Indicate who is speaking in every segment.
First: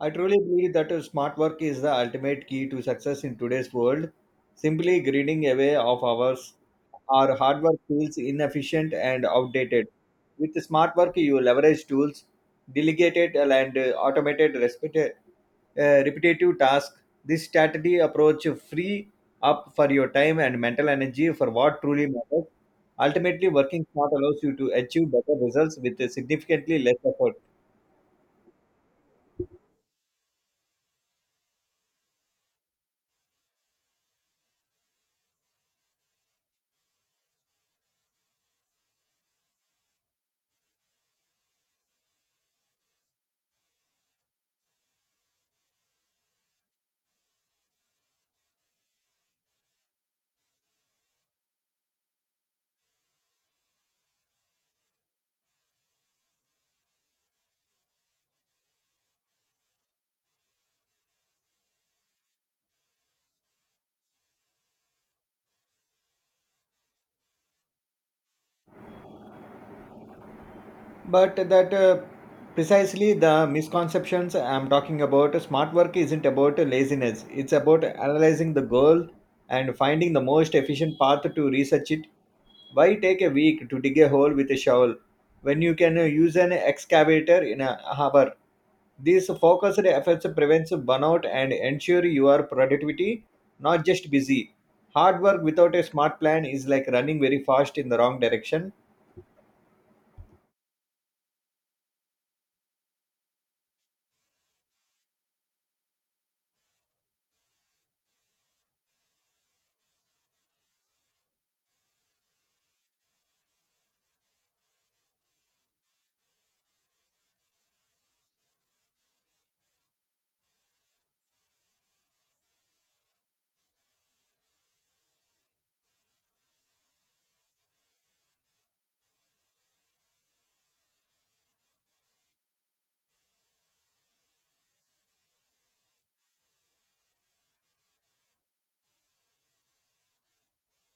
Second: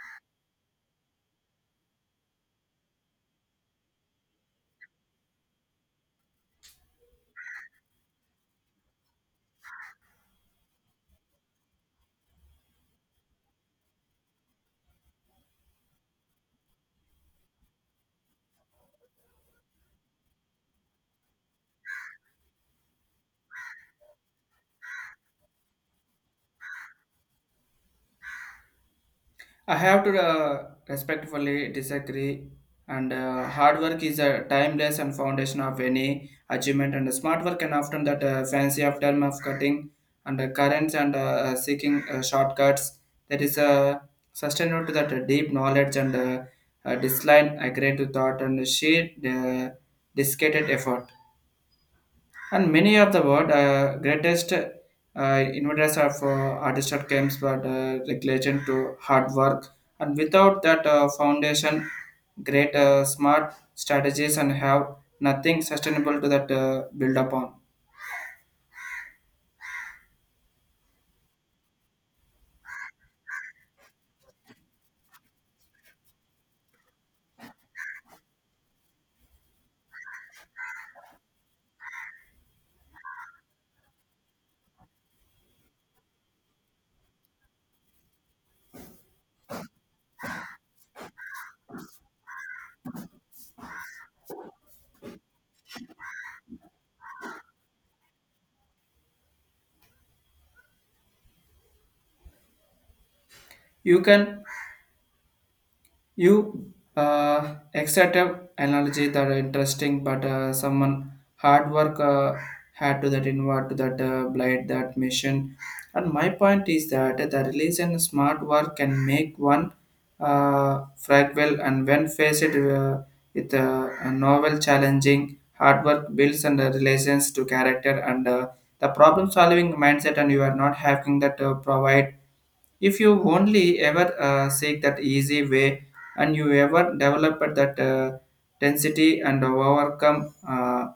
Speaker 1: I truly believe that smart work is the ultimate key to success in today's world. Simply grinding away of hours our hard work feels inefficient and outdated. With smart work, you leverage tools, delegated and automated repetitive tasks. This strategy approach free up for your time and mental energy for what truly matters. Ultimately, working smart allows you to achieve better results with significantly less effort.
Speaker 2: I have to respectfully disagree. And Hard work is a timeless and foundation of any achievement. And smart work can often that fancy of term of cutting and currents and seeking shortcuts. That is sustainable to that deep knowledge and disline agreed to thought and sheer dedicated effort, and many of the world greatest inventors of artistic games but relation to hard work. And without that foundation, great smart strategies and have nothing sustainable to that build upon.
Speaker 1: But that precisely the misconceptions I'm talking about. Smart work isn't about laziness, it's about analyzing the goal and finding the most efficient path to research it. Why take a week to dig a hole with a shovel when you can use an excavator in a harbor? These focused efforts prevents burnout and ensure your productivity, not just busy. Hard work without a smart plan is like running very fast in the wrong direction.
Speaker 2: you can You extractive analogy that are interesting, but someone hard work had to that inward to that blight that mission. And my point is that the release and smart work can make one fragile, and when faced with a novel challenging, hard work builds and relations to character and the problem solving mindset, and you are not having that provide if you only ever seek that easy way, and you ever develop that density and overcome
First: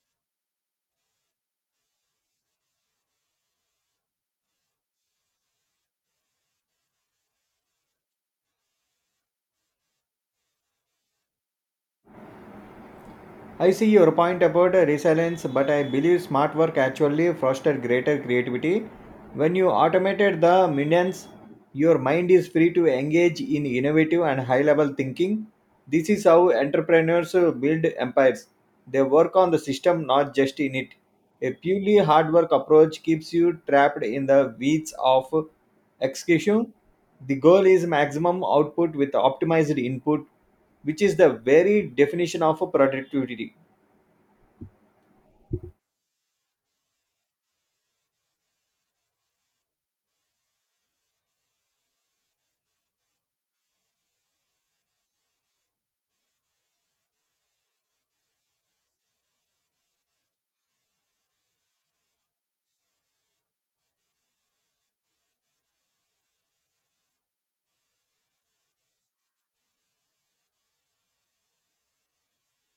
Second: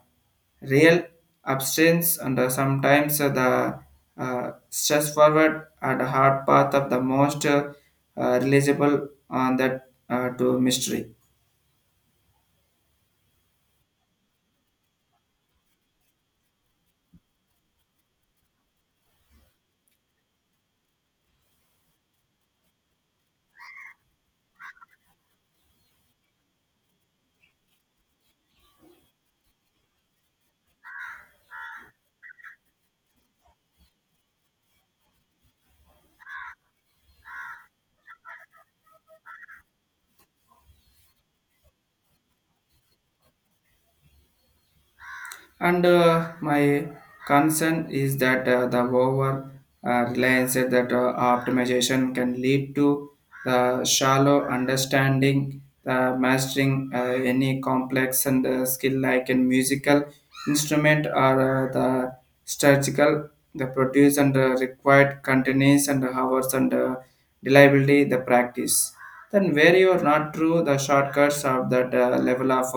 Speaker 2: real abstinence and sometimes the stress forward and hard path of the most realizable on that to mystery.
Speaker 1: I see your point about resilience, but I believe smart work actually fosters greater creativity. When you automated the minions, your mind is free to engage in innovative and high level thinking. This is how entrepreneurs build empires. They work on the system, not just in it. A purely hard work approach keeps you trapped in the weeds of execution. The goal is maximum output with optimized input which is the very definition of a productivity.
Speaker 2: And My concern is that the over reliance that optimization can lead to the shallow understanding, the mastering any complex and skill like in musical instrument or the strategical, the produce and required continuous and hours and reliability, the practice. Then where you are not true, the shortcuts of that level of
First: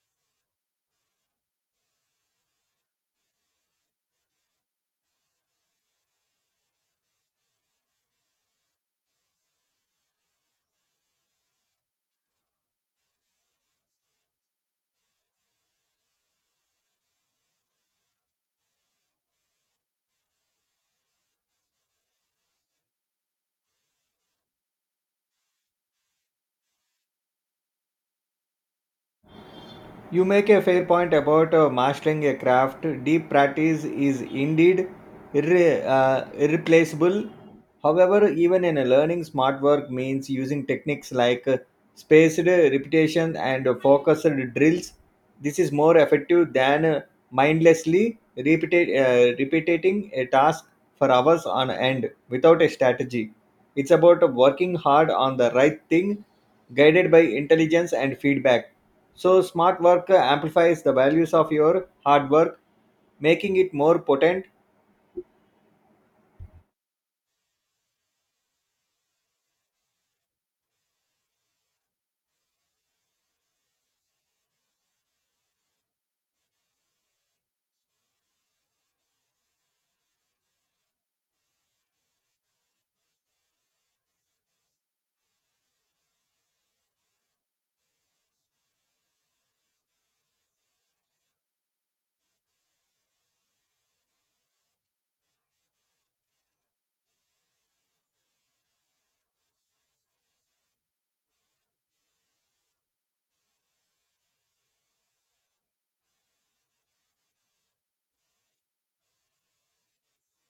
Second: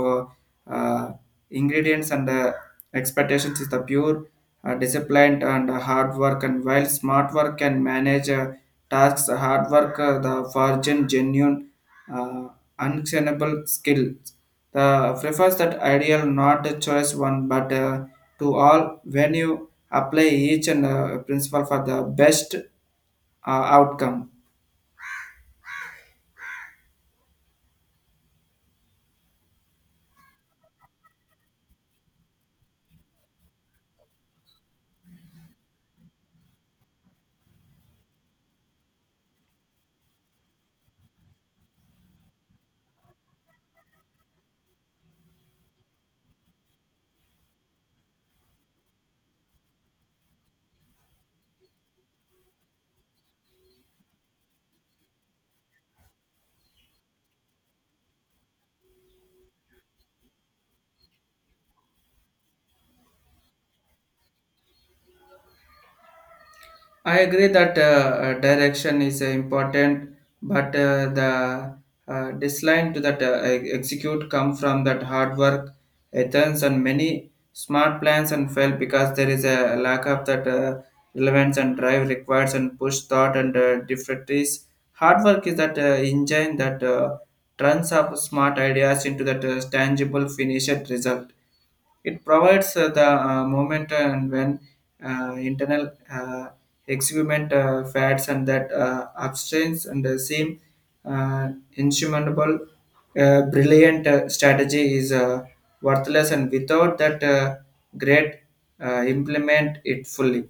Speaker 2: uh, uh, ingredients and expectations is the pure, disciplined, and hard work. And while smart work can manage tasks, hard work, the virgin, genuine, uh, unexceptionable skills. The prefers that ideal, not a choice one, but to all, when you apply each and principle for the best outcome.
Speaker 1: You make a fair point about mastering a craft. Deep practice is indeed irreplaceable. However, even in a learning, smart work means using techniques like spaced repetition and focused drills. This is more effective than mindlessly repeating a task for hours on end without a strategy. It's about working hard on the right thing, guided by intelligence and feedback. So, smart work amplifies the values of your hard work, making it more potent.
Speaker 2: I agree that direction is important, but the design to that execute come from that hard work, ethics, and many smart plans and fail because there is a lack of that relevance and drive requires and push thought and difficulties. Hard work is that engine that turns up smart ideas into that tangible finished result. It provides the moment and when internal experiment fads and that abstains and seem uh, insurmountable. Brilliant strategy is worthless, and without that great implement it fully.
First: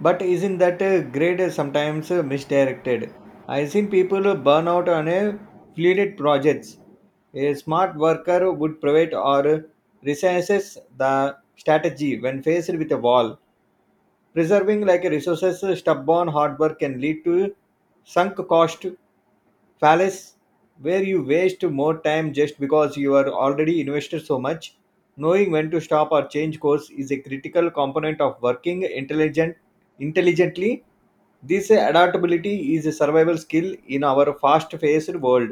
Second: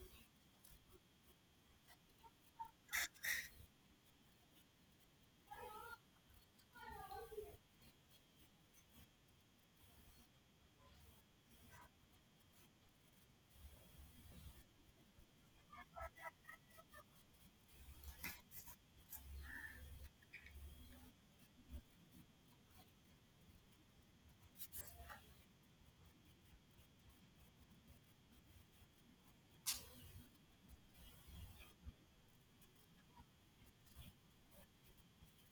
Speaker 1: But isn't that grade sometimes misdirected? I've seen people burn out on a fleeted projects. A smart worker would provide or resises the strategy when faced with a wall. Preserving like a resources stubborn hard work can lead to sunk cost fallacy where you waste more time just because you are already invested so much. Knowing when to stop or change course is a critical component of working intelligently. This adaptability is a survival skill in our fast-paced world.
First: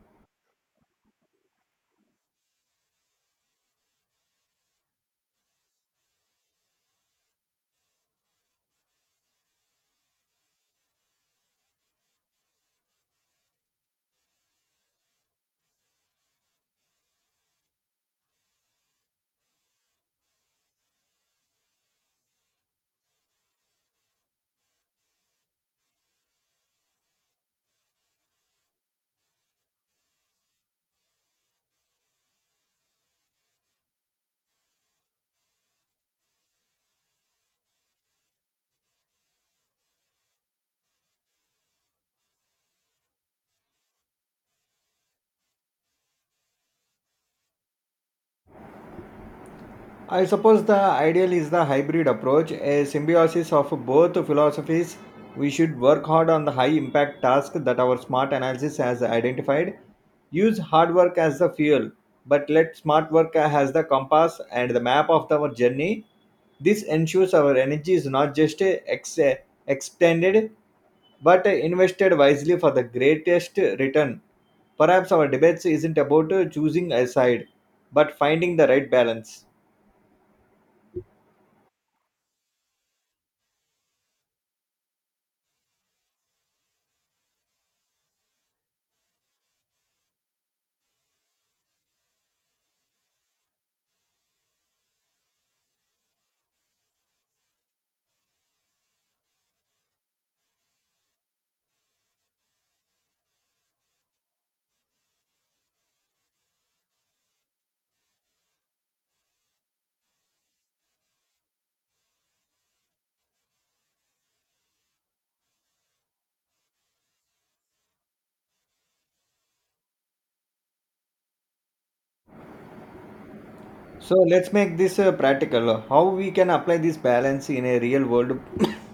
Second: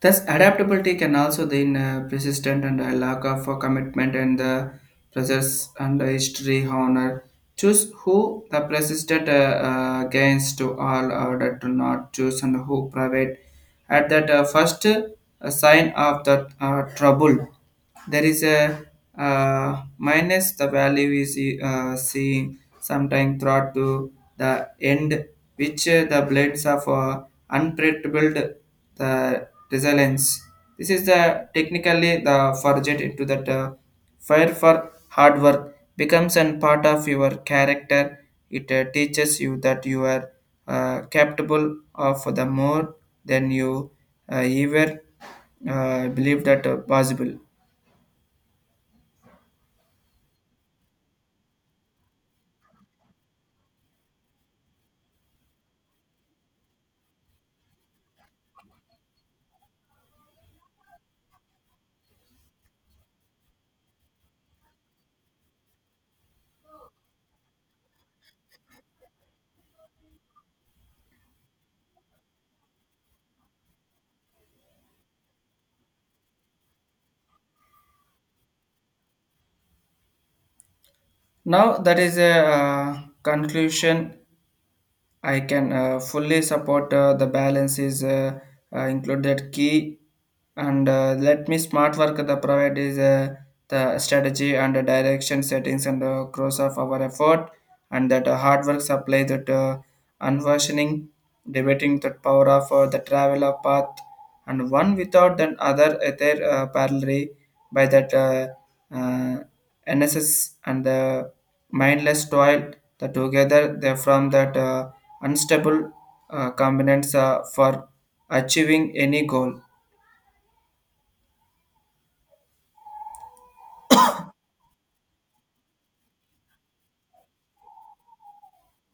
Speaker 2: Thus, adaptability can also then persistent and a lack of commitment and the process and the history honor. Choose who the persistent gains to all order to not choose and who private at that first sign of the trouble. There is a minus the value is seeing sometime throughout to the end, which the blades of unpredictable the resilience. This is the technically the forget into that fire for hard work becomes an part of your character. It teaches you that you are capable of the more than you ever believe that possible.
Speaker 1: I suppose the ideal is the hybrid approach, a symbiosis of both philosophies. We should work hard on the high impact task that our smart analysis has identified. Use hard work as the fuel, but let smart work as the compass and the map of our journey. This ensures our energy is not just expended but invested wisely for the greatest return. Perhaps our debates isn't about choosing a side, but finding the right balance.
Speaker 2: Now that is a conclusion I can fully support. The balance is included key, and let me smart work the provide is the strategy and the direction settings and cross of our effort, and that hard work supply that unversioning debating that power of the traveler path, and one without then other ether parallel by that uh, NSS and the mindless toil, that together they from that unstable components for achieving any goal.
Speaker 1: So let's make this practical. How we can apply this balance in a real world,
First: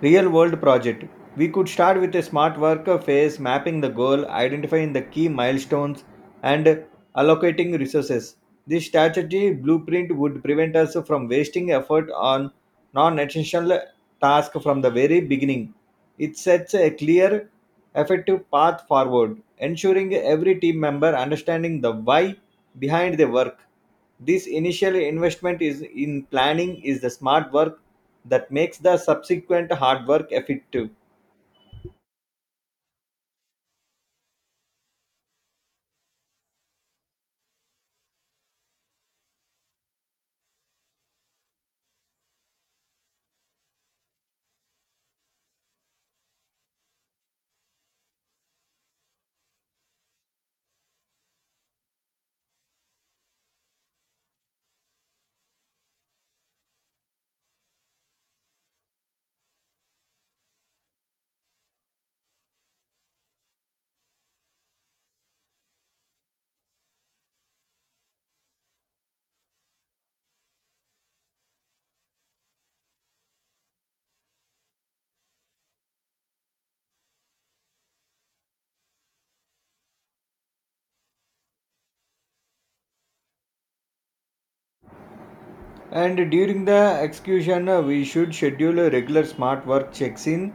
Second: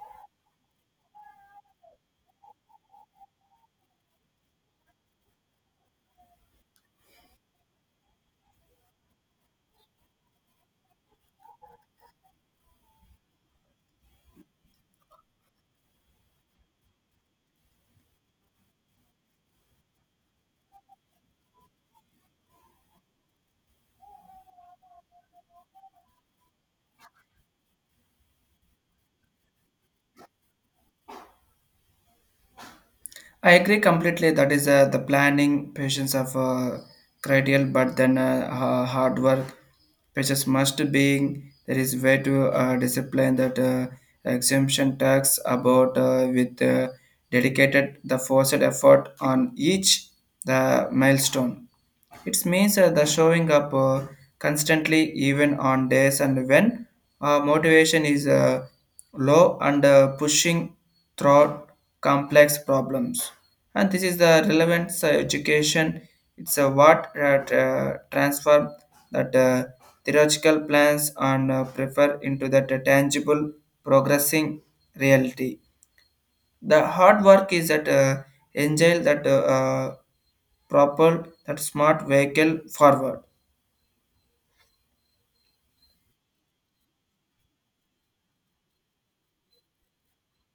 Speaker 1: real world project? We could start with a smart work phase, mapping the goal, identifying the key milestones, and allocating resources. This strategy blueprint would prevent us from wasting effort on non-essential tasks from the very beginning. It sets a clear, effective path forward, ensuring every team member understanding the why behind their work. This initial investment is in planning is the smart work that makes the subsequent hard work effective.
Speaker 2: I agree completely that is the planning, patience of critical, but then hard work, patience must be there is way to discipline that exemption tax about with dedicated the forced effort on each the milestone. It means the showing up constantly, even on days and when motivation is low and pushing through complex problems. And this is the relevance education. It's a what transform that theoretical plans and prefer into that tangible progressing reality. The hard work is that angel that propel that smart vehicle forward.
Speaker 1: And during the execution, we should schedule a regular smart work checks in.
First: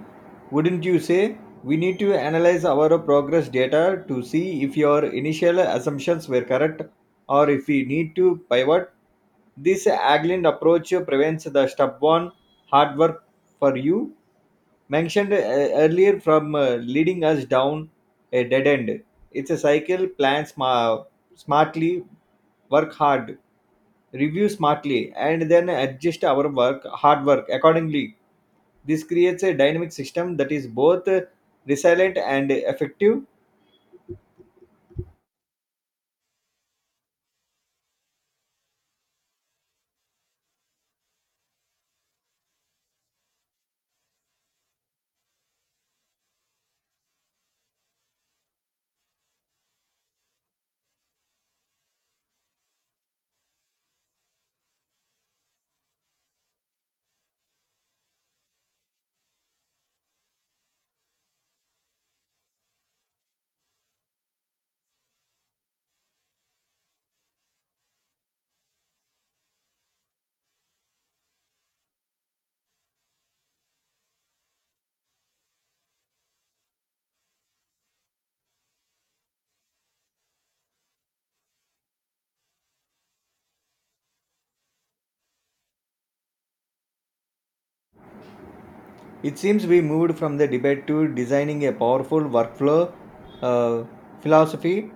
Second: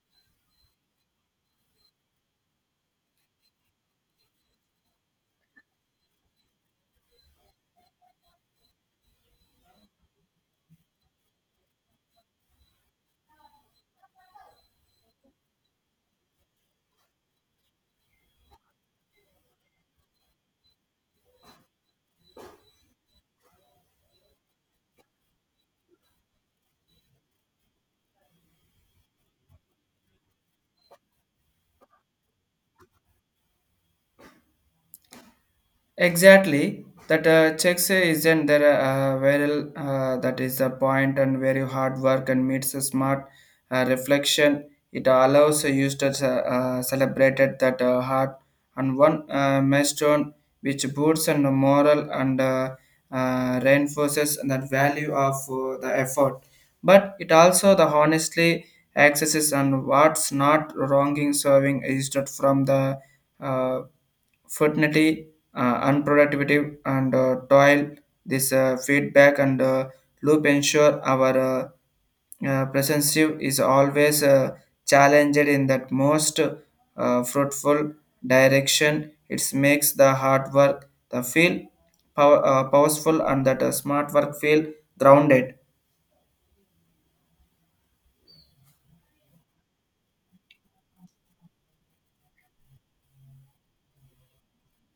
Speaker 1: Wouldn't you say? We need to analyze our progress data to see if your initial assumptions were correct or if we need to pivot. This agile approach prevents the stubborn hard work for you mentioned earlier from leading us down a dead end. It's a cycle, smartly, work hard review smartly, and then adjust our work hard work accordingly. This creates a dynamic system that is both resilient and effective.
Speaker 2: Exactly. That checks isn't there viral. That is the point, and very hard work and meets a smart reflection. It allows the users celebrated that heart and one milestone, which boosts and moral and reinforces that value of the effort. But it also the honestly accesses and what's not wronging serving is not from the uh, fertility, unproductivity, and toil. This feedback and loop ensure our presence is always challenged in that most fruitful direction. It makes the hard work the feel power, powerful, and that smart work feel grounded.
Speaker 1: It seems we moved from the debate to designing a powerful workflow uh, philosophy.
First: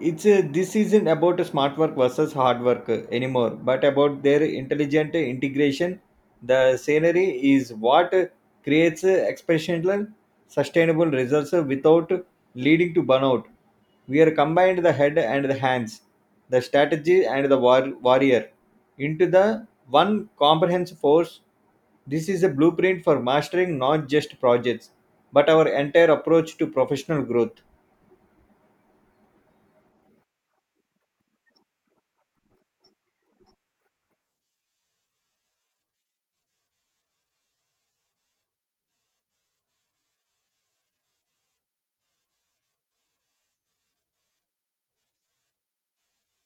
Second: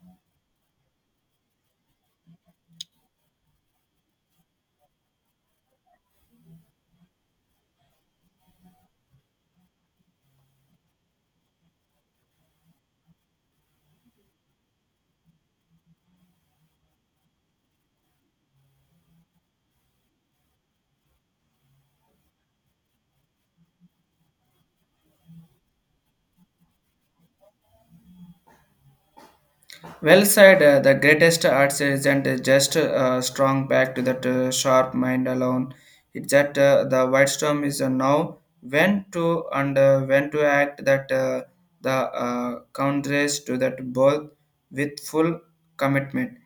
Speaker 1: It's This isn't about smart work versus hard work anymore, but about their intelligent integration. The scenery is what creates exceptional, sustainable results without leading to burnout. We are combined the head and the hands, the strategy and the warrior into the one comprehensive force. This is a blueprint for mastering not just projects, but our entire approach to professional growth.
Speaker 2: Well said, the greatest arts isn't just strong back to that sharp mind alone. It's that the white storm is now when to and when to act that the countries to that both with full commitment.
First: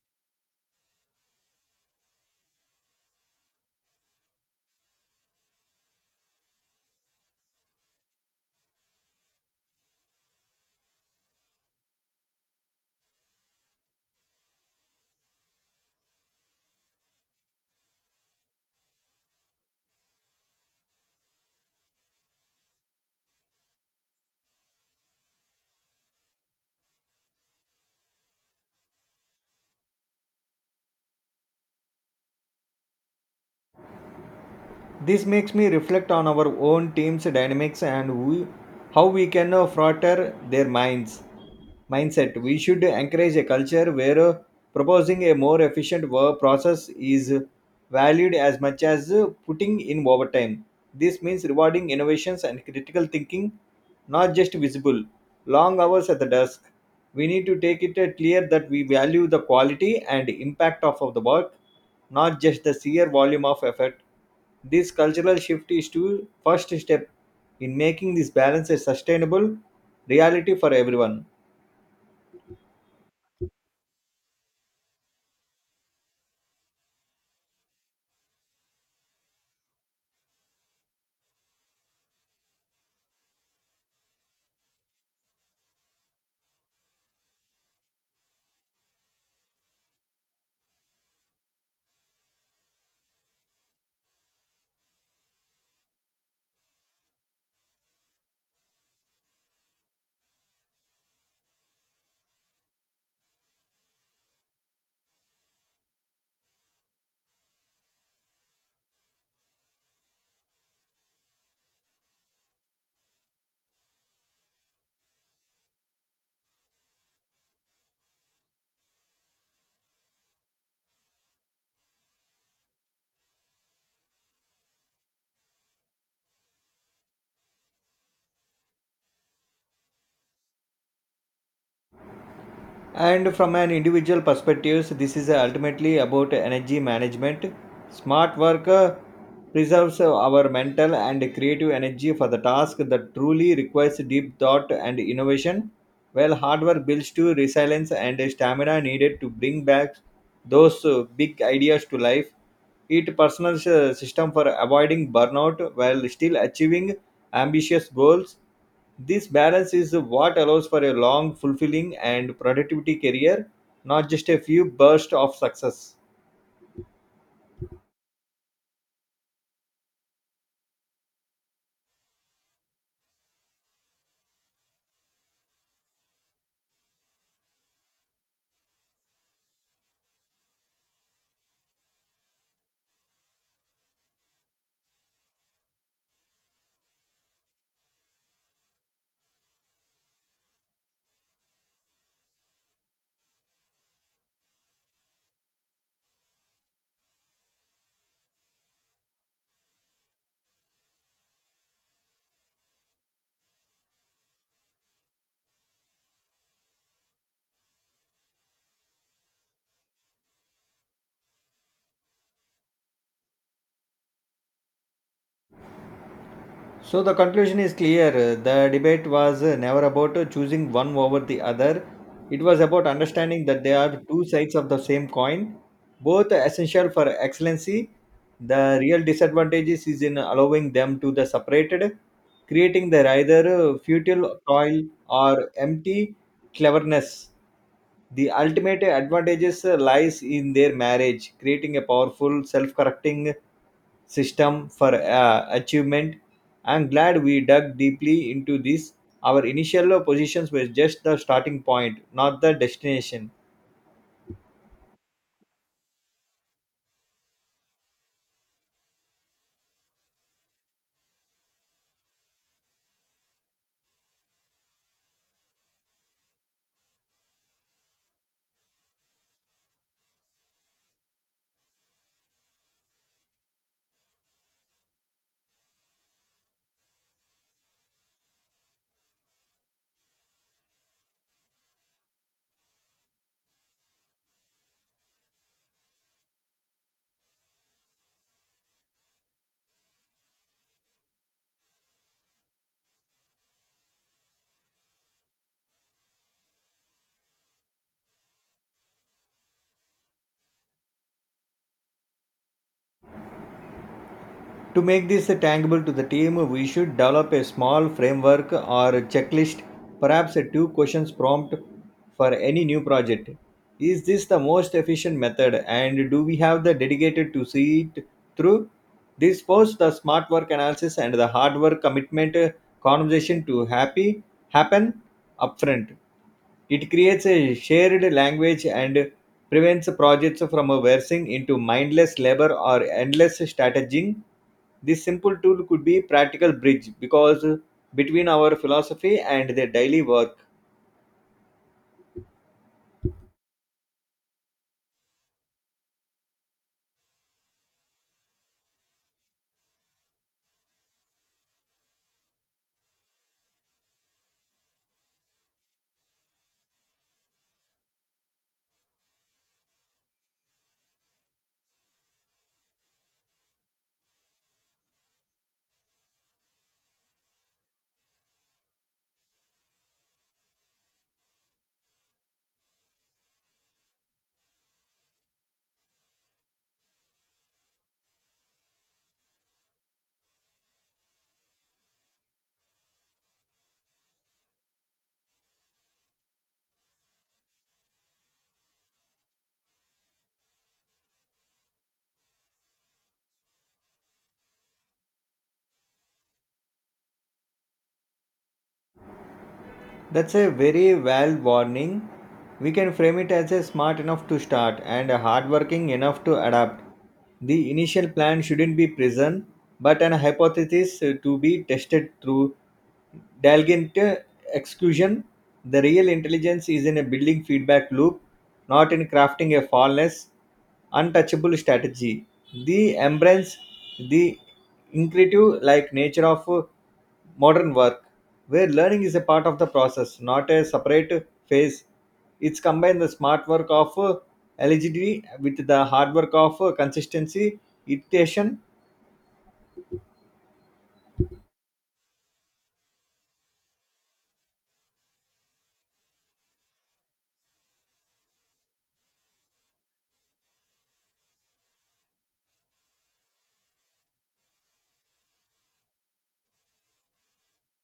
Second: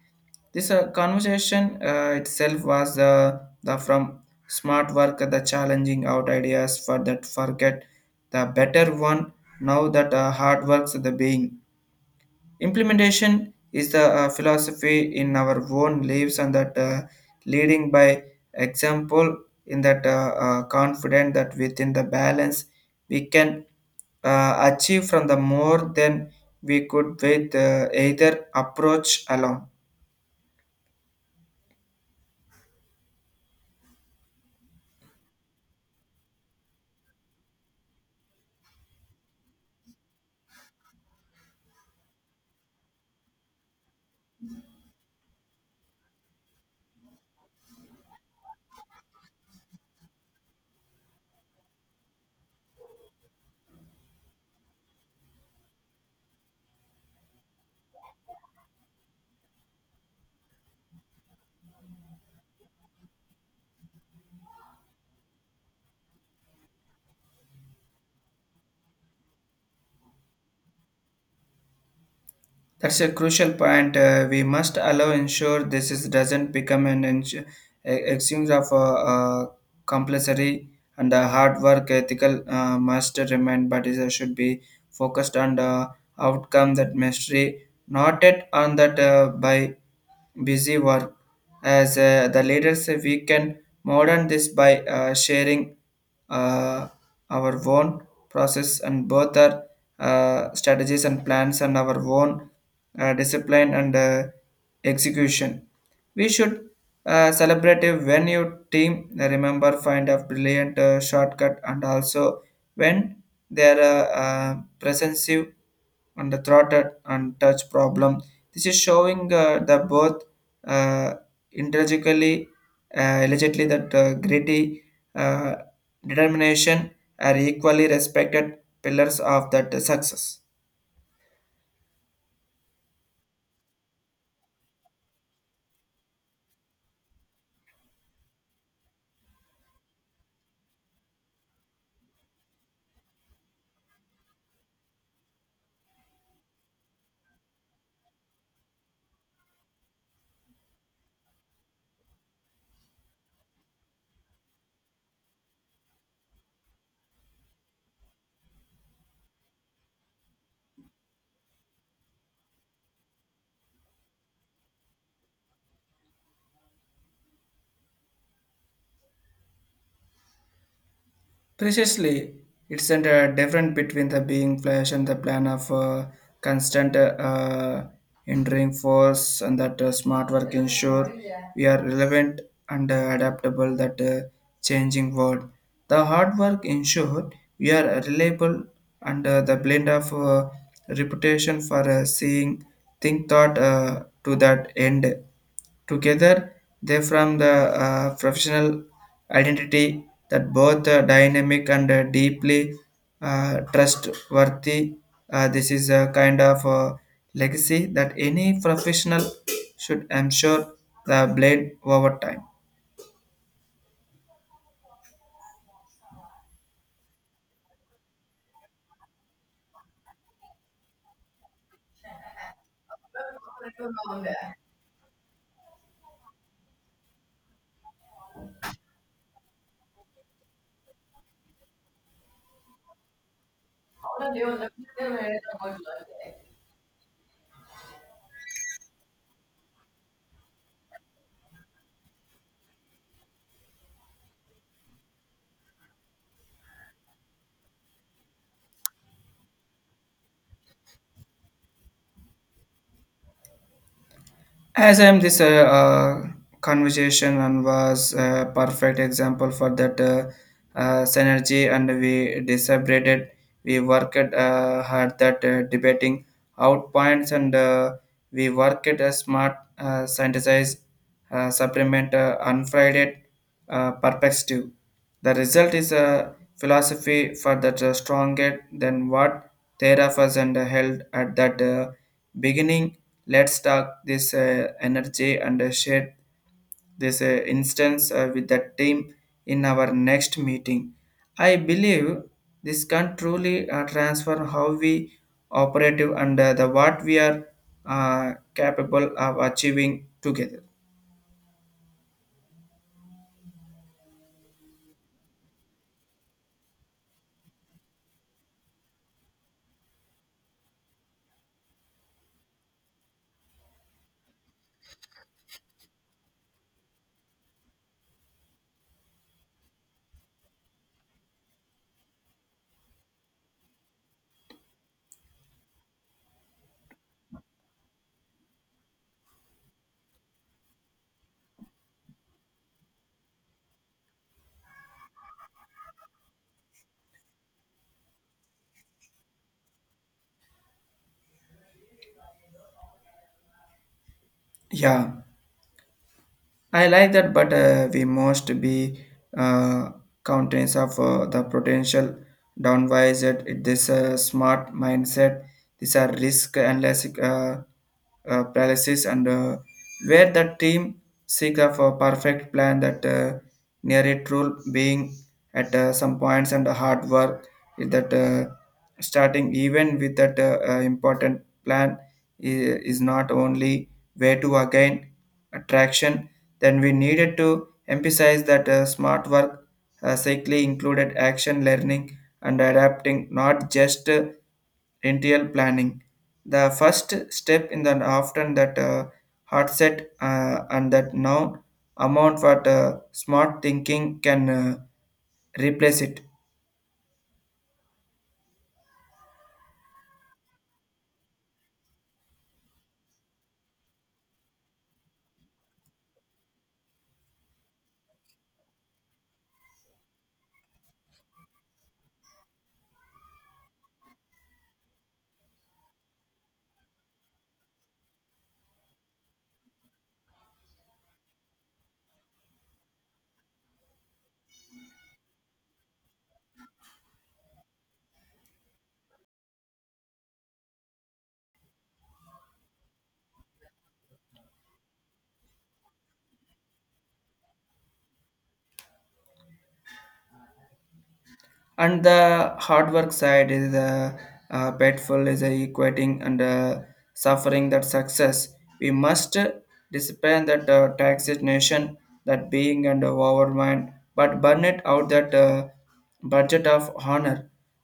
Speaker 2: This conversation itself was the from smart work the challenging out ideas for that forget the better one, now that hard works the being. Implementation is the philosophy in our own lives, and that leading by example in that confident that within the balance, we can achieve from the more than we could with either approach alone.
Speaker 1: This makes me reflect on our own team's dynamics and how we can further their minds. Mindset. We should encourage a culture where proposing a more efficient work process is valued as much as putting in overtime. This means rewarding innovations and critical thinking, not just visible long hours at the desk. We need to take it clear that we value the quality and impact of the work, not just the sheer volume of effort. This cultural shift is the first step in making this balance a sustainable reality for everyone.
Speaker 2: That's a crucial point. We must allow ensure this is, doesn't become an excuse of compulsory and hard work. Ethical must remain, but is, should be focused on the outcome that mystery, not yet on that by busy work. As the leaders, we can modern this by sharing uh, our own process and both our strategies and plans and our own discipline and execution. We should celebrate a when your team remember find a brilliant shortcut, and also when they are presensive and the throttled and touch problem. This is showing the both uh, intrinsically, allegedly that gritty uh, determination are equally respected pillars of that success.
Speaker 1: And from an individual perspective this is ultimately about energy management. Smart work preserves our mental and creative energy for the task that truly requires deep thought and innovation while hard work builds to resilience and stamina needed to bring back those big ideas to life. It personal system for avoiding burnout while still achieving ambitious goals. This balance is what allows for a long, fulfilling, and productivity career, not just a few bursts of success.
Speaker 2: Precisely, it's a difference between the being flesh and the plan of constant entering force, and that smart work ensure we are relevant and adaptable that changing world. The hard work ensure we are reliable and the blend of reputation for seeing, thought to that end. Together, they form the professional identity that both dynamic and deeply trustworthy. This is a kind of legacy that any professional should ensure the blade over time.
Speaker 1: So the conclusion is clear. The debate was never about choosing one over the other. It was about understanding that there are two sides of the same coin, both essential for excellency. The real disadvantages is in allowing them to the separated, creating their either futile toil or empty cleverness. The ultimate advantages lies in their marriage, creating a powerful self-correcting system for achievement. I'm glad we dug deeply into this. Our initial positions were just the starting point, not the destination.
Speaker 2: As I'm this conversation and was a perfect example for that synergy, and we deliberated, we worked hard that debating out points, and we worked a smart, synthesized, supplement, unfriended, perspective. The result is a philosophy for that stronger than what Theravada and held at that beginning. Let's talk this energy and share this instance with the team in our next meeting. I believe this can truly transform how we operative and the what we are capable of achieving together.
Speaker 1: To make this tangible to the team we should develop a small framework or a checklist, perhaps a two questions prompt for any new project. Is this the most efficient method and do we have the dedicated to see it through? This post the smart work analysis and the hard work commitment conversation to happy happen upfront. It creates a shared language and prevents projects from bursting into mindless labor or endless strategizing. This simple tool could be practical bridge because between our philosophy and the daily work.
Speaker 2: Yeah, I like that, but we must be uh, countenance of the potential downwise. This smart mindset. These are risk unless palaces and where the team seek of a perfect plan that near it rule being at some points, and hard work is that starting even with that important plan is not only way to again attraction. Then we needed to emphasize that smart work cycling included action learning and adapting, not just interior planning. The first step in the often that hard set and that now amount what smart thinking can replace it.
Speaker 1: That's a very well warning. We can frame it as a smart enough to start and a hardworking enough to adapt. The initial plan shouldn't be prison, but an hypothesis to be tested through diligent execution. The real intelligence is in a building feedback loop, not in crafting a flawless, untouchable strategy. The embrace the intuitive like nature of modern work, where learning is a part of the process, not a separate phase. It's combined the smart work of eligibility with the hard work of consistency, iteration.
Speaker 2: And the hard work side is painful is a equating and suffering that success. We must discipline that taxation that being and overmind but burn it out that budget of honor,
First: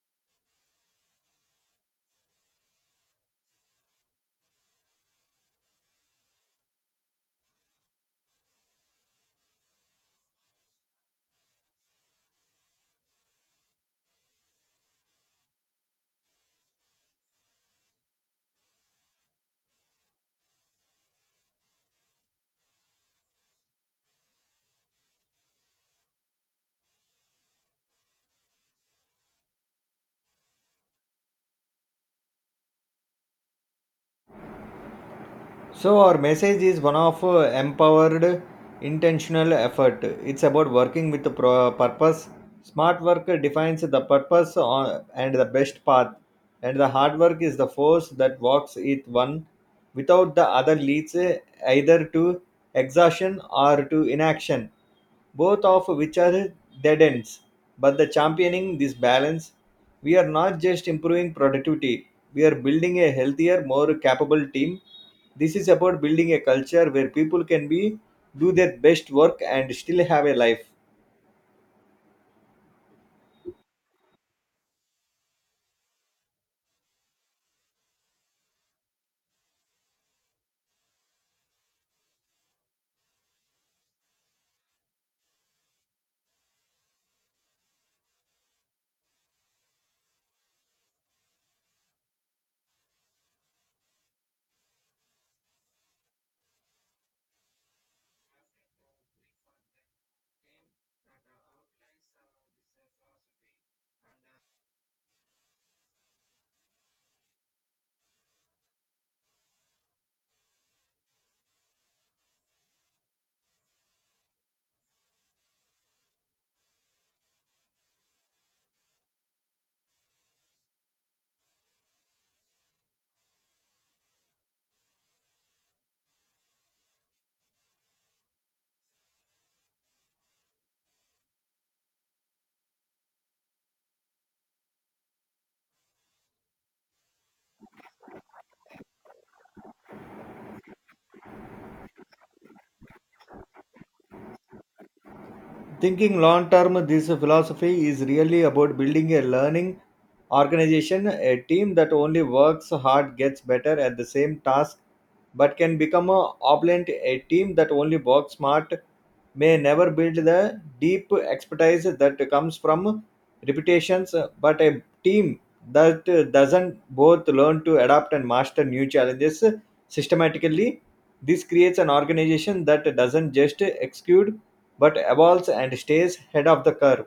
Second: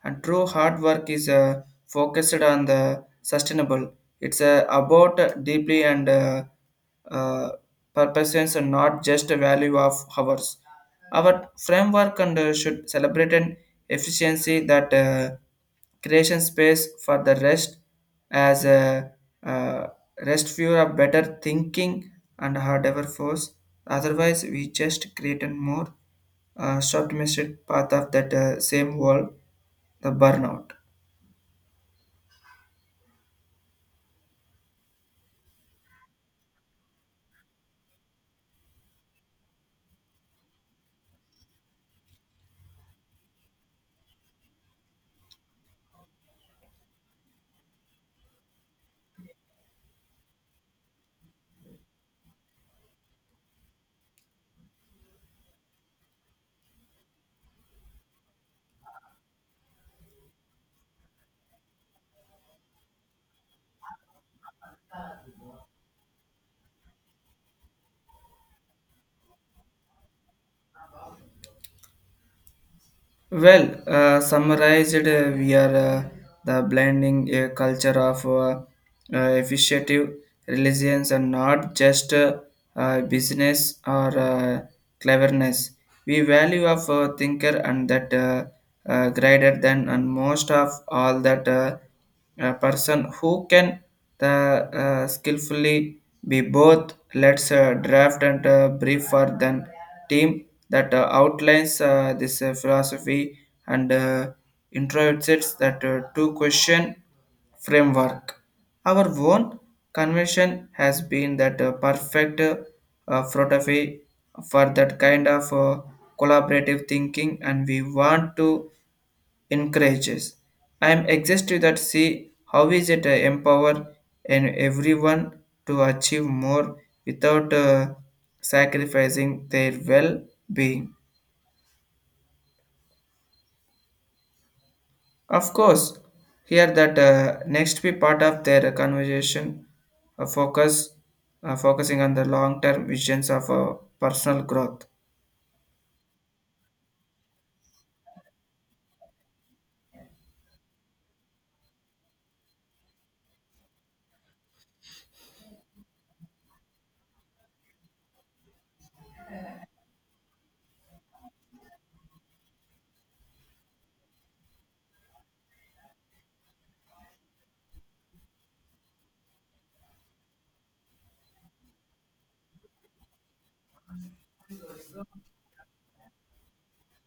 Speaker 2: and true hard work is focused on the sustainable. It's about deeply and uh, purposes, and not just a value of hours. Our framework and should celebrate an efficiency that creation space for the rest, as a uh, rest fewer of better thinking and harder force. Otherwise, we just create a more short path of that same world, the burnout.
Speaker 1: So, our message is one of empowered, intentional effort. It's about working with the purpose. Smart work defines the purpose on, and the best path, and the hard work is the force that walks it one. Without the other leads either to exhaustion or to inaction, both of which are dead ends. But the championing this balance, we are not just improving productivity, we are building a healthier, more capable team. This is about building a culture where people can be do their best work and still have a life.
Speaker 2: Well, summarized, we are the blending a culture of efficiency, religions, and not just business or cleverness. We value of thinker and that greater than and most of all that person who can the skillfully be both. Let's draft and brief for them team that outlines this philosophy and introduces that two question framework. Our own convention has been that perfect philosophy for that kind of collaborative thinking, and we want to encourages. I am exhausted that see how is it empower and everyone to achieve more without sacrificing their well-being. Of course, here that next be part of their conversation uh, focus focusing on the long-term visions of personal growth
Speaker 1: Thinking long term, this philosophy is really about building a learning organization, a team that only works hard gets better at the same task but can become a opulent. A team that only works smart may never build the deep expertise that comes from reputations, but a team that doesn't both learn to adapt and master new challenges systematically. This creates an organization that doesn't just execute but evolves and stays ahead of the curve.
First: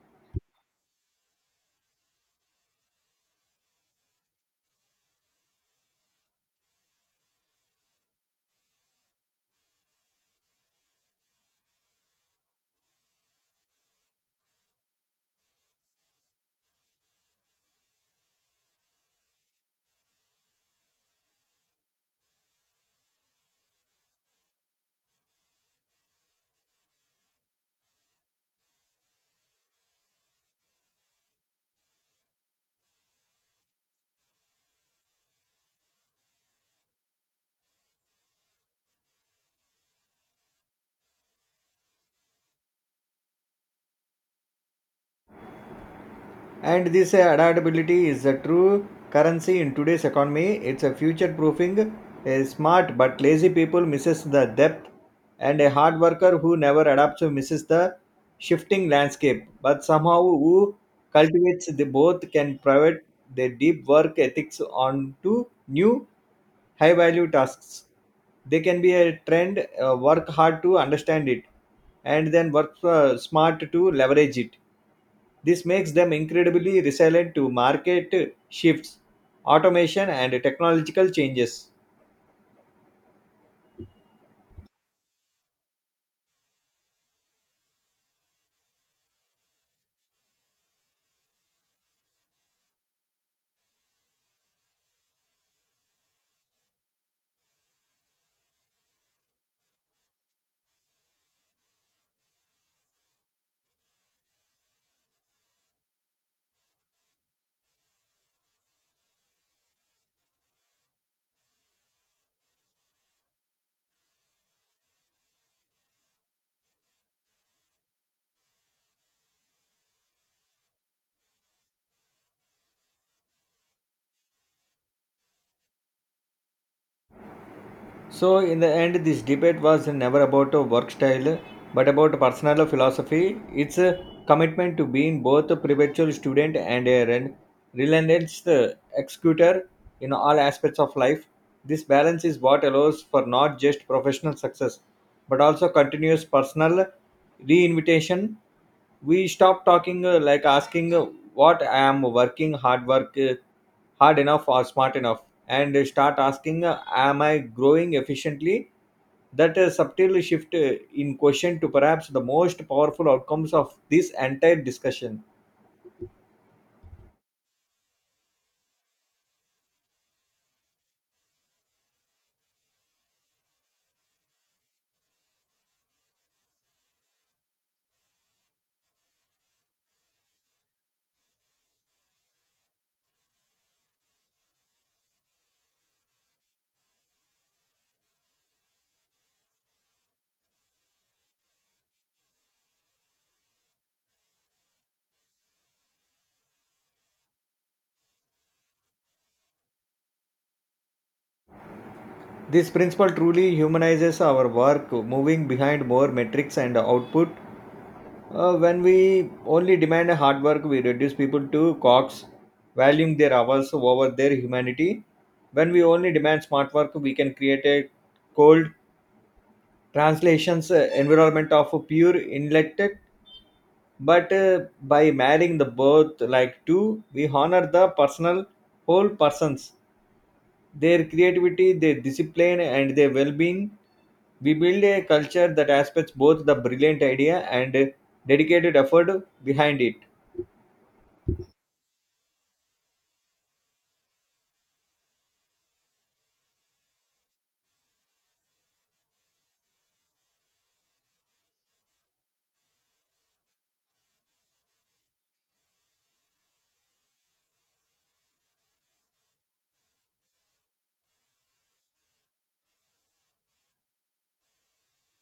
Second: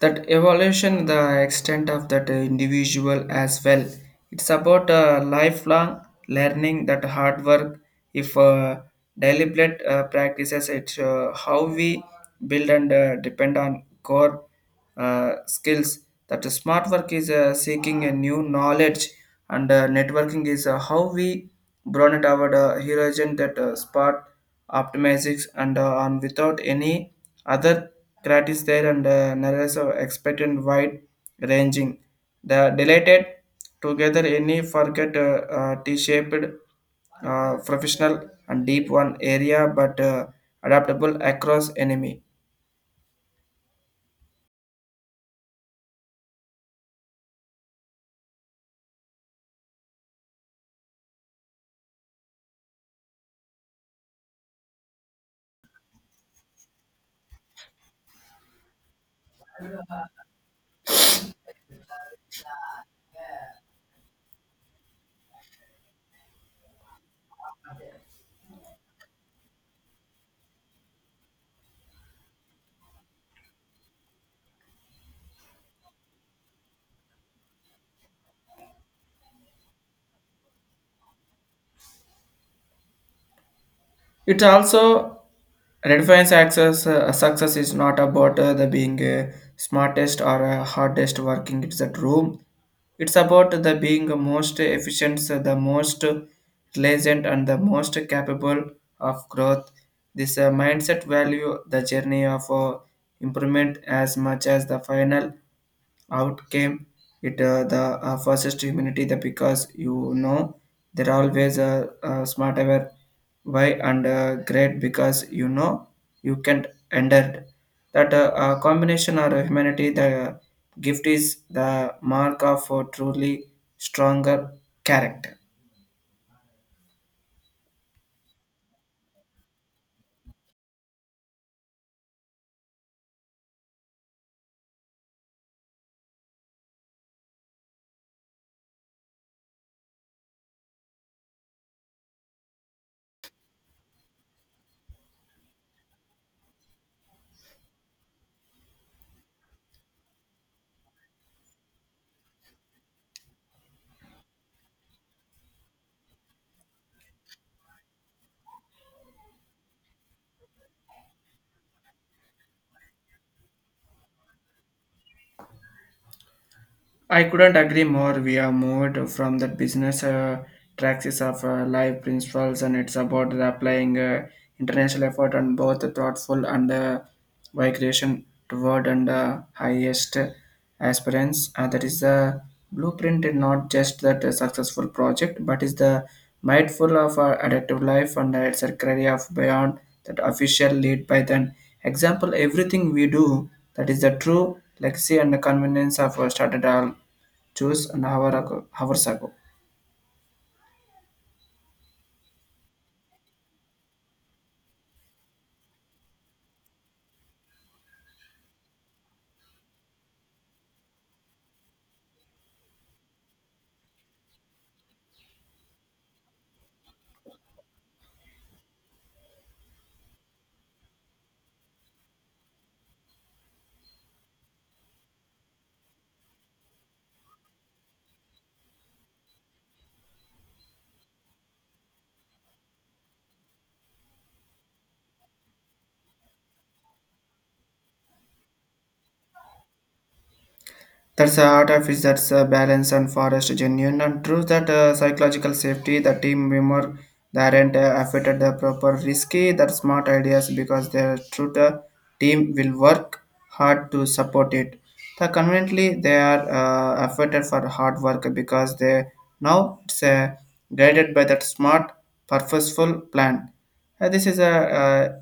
Speaker 2: that evolution the extent of that individual as well. It's about lifelong learning that hard work if deliberate practices. It's how we build and depend on core skills that smart work is seeking a new knowledge, and networking is how we broaden our horizon that spot optimistics and on without any other gratis there, and narratives are expect and wide ranging. The delighted together any forget T-shaped professional and deep one area but adaptable across enemy.
Speaker 1: And this adaptability is a true currency in today's economy. It's a future proofing. A smart but lazy people misses the depth and a hard worker who never adapts misses the shifting landscape, but somehow who cultivates the both can pivot their deep work ethics onto new high value tasks. They can be a trend work hard to understand it and then work smart to leverage it. This makes them incredibly resilient to market shifts, automation, and technological changes.
Speaker 2: It also redefines access. Success is not about the being smartest or hardest working. It's that room. It's about the being the most efficient, the most pleasant, and the most capable of growth. This mindset value the journey of improvement as much as the final out came. It uh, the uh, first humanity the because they're always smarter why, and great, because you can't enter that combination or humanity the gift is the mark of a truly stronger character.
Speaker 1: So, in the end, this debate was never about a work style but about personal philosophy. It's a commitment to being both a perpetual student and a relentless executor in all aspects of life. This balance is what allows for not just professional success but also continuous personal reinvitation. We stop talking like asking what I am working hard enough or smart enough and start asking, am I growing efficiently? That subtle shift in question to perhaps the most powerful outcomes of this entire discussion.
Speaker 2: I couldn't agree more. We have moved from the business practice of life principles, and it's about the applying international effort on both the thoughtful and migration toward and highest aspirants. That is the blueprint, and not just that successful project, but is the mindful of adaptive life, and it's a career of beyond that official lead by then. Example, everything we do that is the true Legacy and convenience have started all choose an hour ago, hours ago.
Speaker 1: This principle truly humanizes our work moving behind more metrics and output. When we only demand a hard work we reduce people to cogs, valuing their hours over their humanity. When we only demand smart work we can create a cold translations environment of pure intellect, but by marrying the both like two we honor the personal whole persons, their creativity, their discipline and their well-being. We build a culture that aspects both the brilliant idea and dedicated effort behind it.
Speaker 2: That's the art of it, that's the balance and forest genuine and true that psychological safety, the team member that aren't affected the proper risky, that smart ideas because their true the team will work hard to support it. The conveniently they are affected for hard work because they now it's guided by that smart purposeful plan. This is a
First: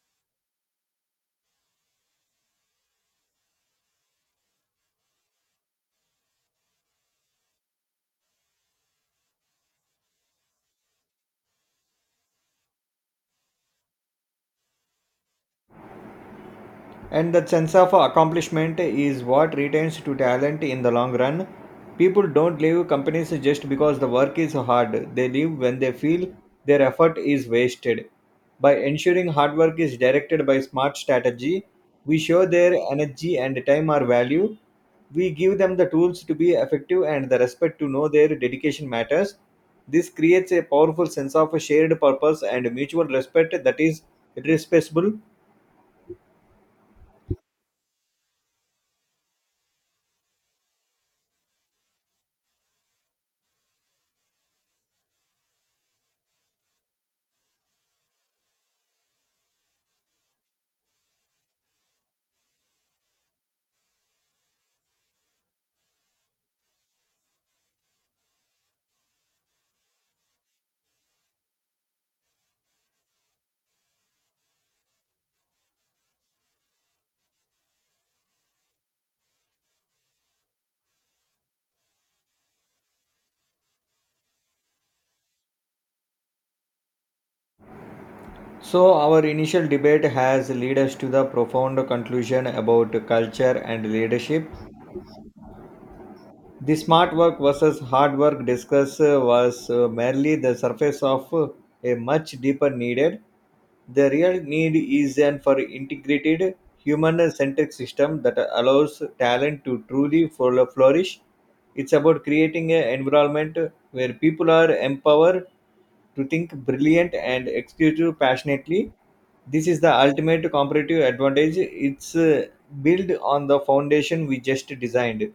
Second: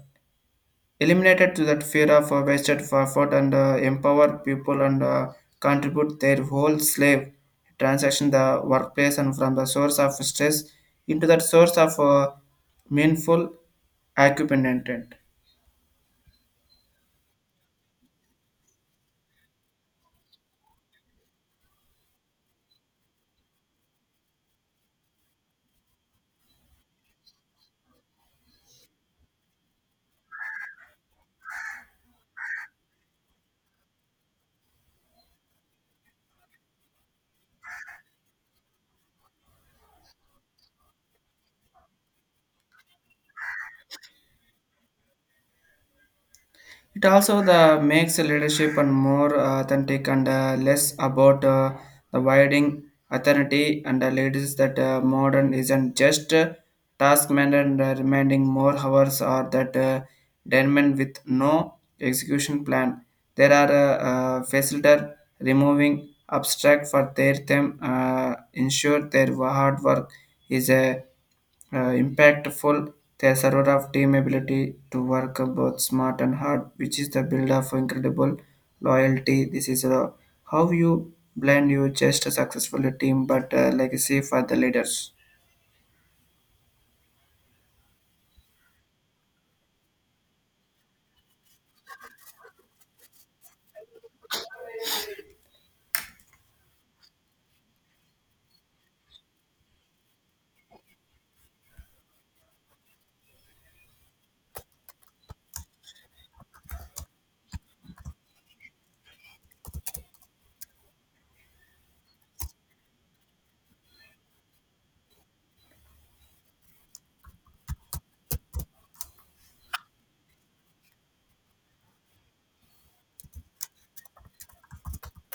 Speaker 2: eliminated to that fear of wasted effort and empower people and contribute their whole slave transaction the workplace and from the source of stress into that source of meaningful occupant.
Speaker 1: And that sense of accomplishment is what retains to talent in the long run. People don't leave companies just because the work is hard, they leave when they feel their effort is wasted. By ensuring hard work is directed by smart strategy we show their energy and time are valued. We give them the tools to be effective and the respect to know their dedication matters. This creates a powerful sense of shared purpose and mutual respect that is irreplaceable.
Speaker 2: It also the makes a leadership and more authentic and less about the widening authority and the ladies that modern isn't just task man and remaining more hours or that denman with no execution plan. There are facilitator removing abstract for their them ensure their hard work is a impactful. There's a lot of team ability to work both smart and hard, which is the build of incredible loyalty. This is how you blend your just successful team but legacy for the leaders.
Speaker 1: So, our initial debate has led us to the profound conclusion about culture and leadership. The smart work versus hard work discuss was merely the surface of a much deeper needed. The real need is an for integrated human-centric system that allows talent to truly flourish. It's about creating an environment where people are empowered to think brilliant and execute passionately. This is the ultimate competitive advantage. It's built on the foundation we just designed.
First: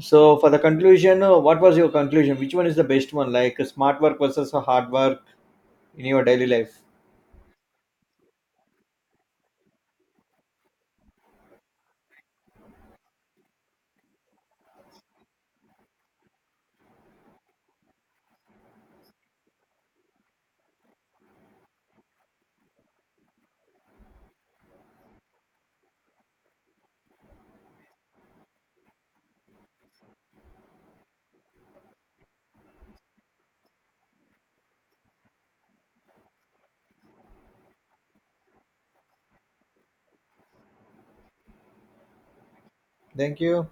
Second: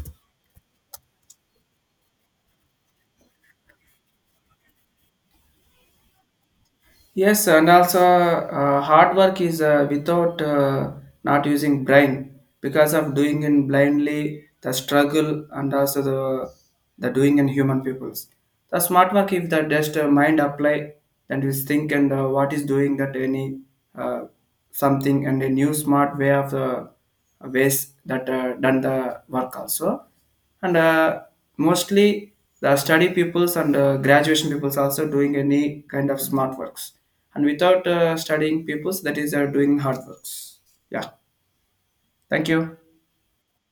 Speaker 1: So for the conclusion, what was your conclusion? Which one is the best one? Like smart work versus hard work in your daily life?
Speaker 2: Yes, and also hard work is without not using brain because of doing in blindly the struggle, and also the doing in human peoples. The smart work if the just mind apply, and we think and what is doing that any uh, something and a new smart way of ways that done the work also, and mostly the study peoples and graduation peoples also doing any kind of smart works, and without studying peoples that is doing hard works. Yeah, thank you.
Speaker 1: Thank you.